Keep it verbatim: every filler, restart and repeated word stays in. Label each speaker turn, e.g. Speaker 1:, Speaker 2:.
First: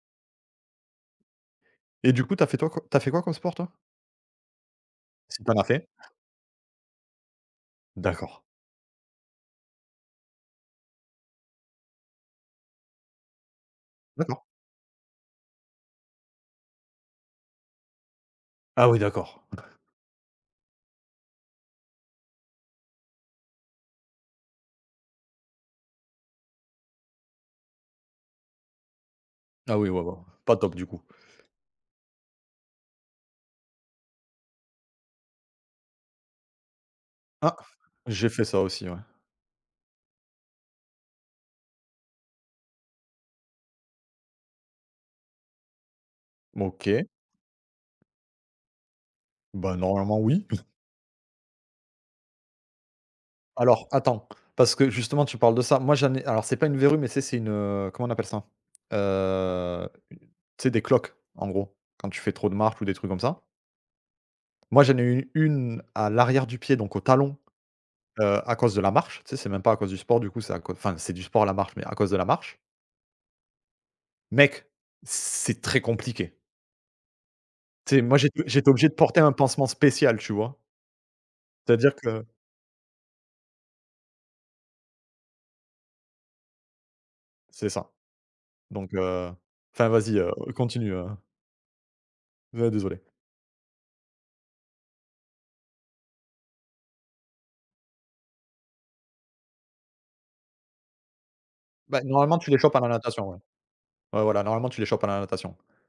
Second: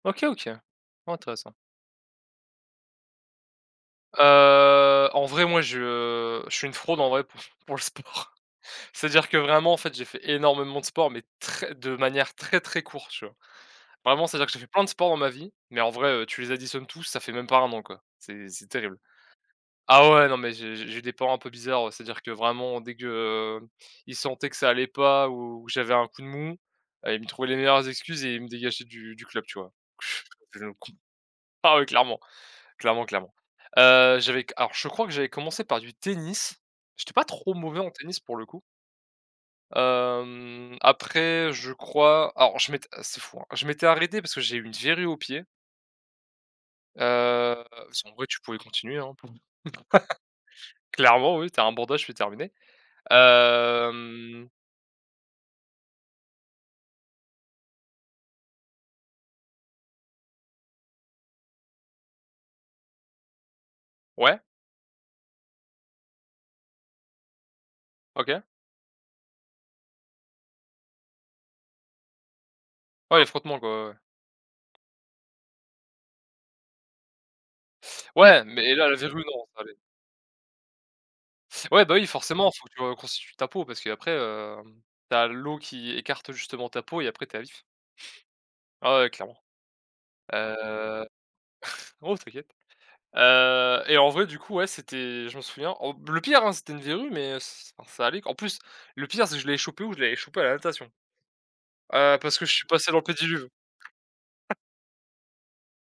Speaker 1: OK, OK, ouais, intéressant.
Speaker 2: Et du coup, tu as fait toi tu as fait quoi comme sport, toi?
Speaker 1: Heu, en
Speaker 2: Si
Speaker 1: vrai,
Speaker 2: tu en
Speaker 1: moi,
Speaker 2: as fait!
Speaker 1: je je suis une fraude en vrai pour f pour le sport.
Speaker 2: D'accord.
Speaker 1: C'est-à-dire que vraiment, en fait, j'ai fait énormément de sport, mais très de manière très très courte, tu vois? Vraiment,
Speaker 2: D'accord.
Speaker 1: c'est-à-dire que j'ai fait plein de sport dans ma vie, mais en vrai, heu, tu les additionnes tous, ça fait même pas un an, quoi. C'est c'est
Speaker 2: Ah
Speaker 1: terrible.
Speaker 2: oui, d'accord.
Speaker 1: Ah ouais, non, mais j'ai j'ai des parents un peu bizarres, c'est-à-dire que vraiment, dès que ils sentaient que ça allait pas ou j'avais un coup de mou, heu, ils me trouvaient les meilleures excuses, et ils me dégageaient du du club, tu vois?
Speaker 2: Ah oui, ouais, ouais, pas top, du coup!
Speaker 1: Ah ouais, clairement, clairement, clairement, heu, j'avais c alors je crois que j'avais commencé par du tennis, j'étais pas trop
Speaker 2: Ah!
Speaker 1: mauvais en tennis
Speaker 2: J'ai
Speaker 1: pour
Speaker 2: fait
Speaker 1: le
Speaker 2: ça
Speaker 1: coup.
Speaker 2: aussi, ouais.
Speaker 1: Hem, après, je crois, alors, je m'étais c'est fou, hein, je m'étais arrêté parce que j'ai une verrue au pied
Speaker 2: OK.
Speaker 1: heu, si en vrai, tu pouvais continuer, hein,
Speaker 2: Bah, normalement, oui.
Speaker 1: clairement, oui, tu as un bandage puis terminé,
Speaker 2: Alors, attends,
Speaker 1: hem
Speaker 2: parce que justement, tu parles de ça, moi j'en ai alors, c'est pas une verrue, mais c'est c'est une, heu, comment on appelle ça? Heu, tu sais, des cloques, en gros, quand tu fais trop de marche ou des trucs comme ça.
Speaker 1: Ouais.
Speaker 2: Moi, j'en ai eu une à l'arrière du pied, donc au talon, heu,
Speaker 1: OK.
Speaker 2: à cause de la marche, tu sais, c'est même pas à cause du sport, du coup, c'est à cau enfin, c'est du sport, la marche, mais à cause de la marche.
Speaker 1: Ouais, les frottements, quoi, ouais, ouais.
Speaker 2: Mec! C'est très compliqué. Tu sais, moi,
Speaker 1: Ouais,
Speaker 2: j'étais j'étais
Speaker 1: mais là,
Speaker 2: obligé de
Speaker 1: la
Speaker 2: porter
Speaker 1: verrue,
Speaker 2: un
Speaker 1: non, ça
Speaker 2: pansement
Speaker 1: allait.
Speaker 2: spécial, tu vois? C'est à
Speaker 1: Ouais, bah
Speaker 2: dire
Speaker 1: oui,
Speaker 2: que
Speaker 1: forcément, faut que tu reconstitues ta peau, parce qu'après, hem, tu as l'eau qui écarte, justement, ta peau, et après, tu es à vif!
Speaker 2: C'est ça, donc
Speaker 1: Ah ouais,
Speaker 2: heu,
Speaker 1: clairement,
Speaker 2: enfin, vas-y, heu, continue,
Speaker 1: heu,
Speaker 2: heu
Speaker 1: non, t'inquiète,
Speaker 2: Ouais, désolé.
Speaker 1: heu, et en vrai, du coup, ouais, c'était je m'en souviens, au le pire, hein, c'était une verrue, mais ç alors ça allait. En plus, le pire, c'est que je l'avais chopé où, je l'avais chopé à la natation,
Speaker 2: Bah,
Speaker 1: heu, parce
Speaker 2: normalement,
Speaker 1: que
Speaker 2: tu
Speaker 1: je
Speaker 2: les
Speaker 1: suis
Speaker 2: chopes à la
Speaker 1: passé dans le
Speaker 2: natation, ouais.
Speaker 1: pédiluve.
Speaker 2: Ouais, voilà, normalement, tu les chopes à la natation.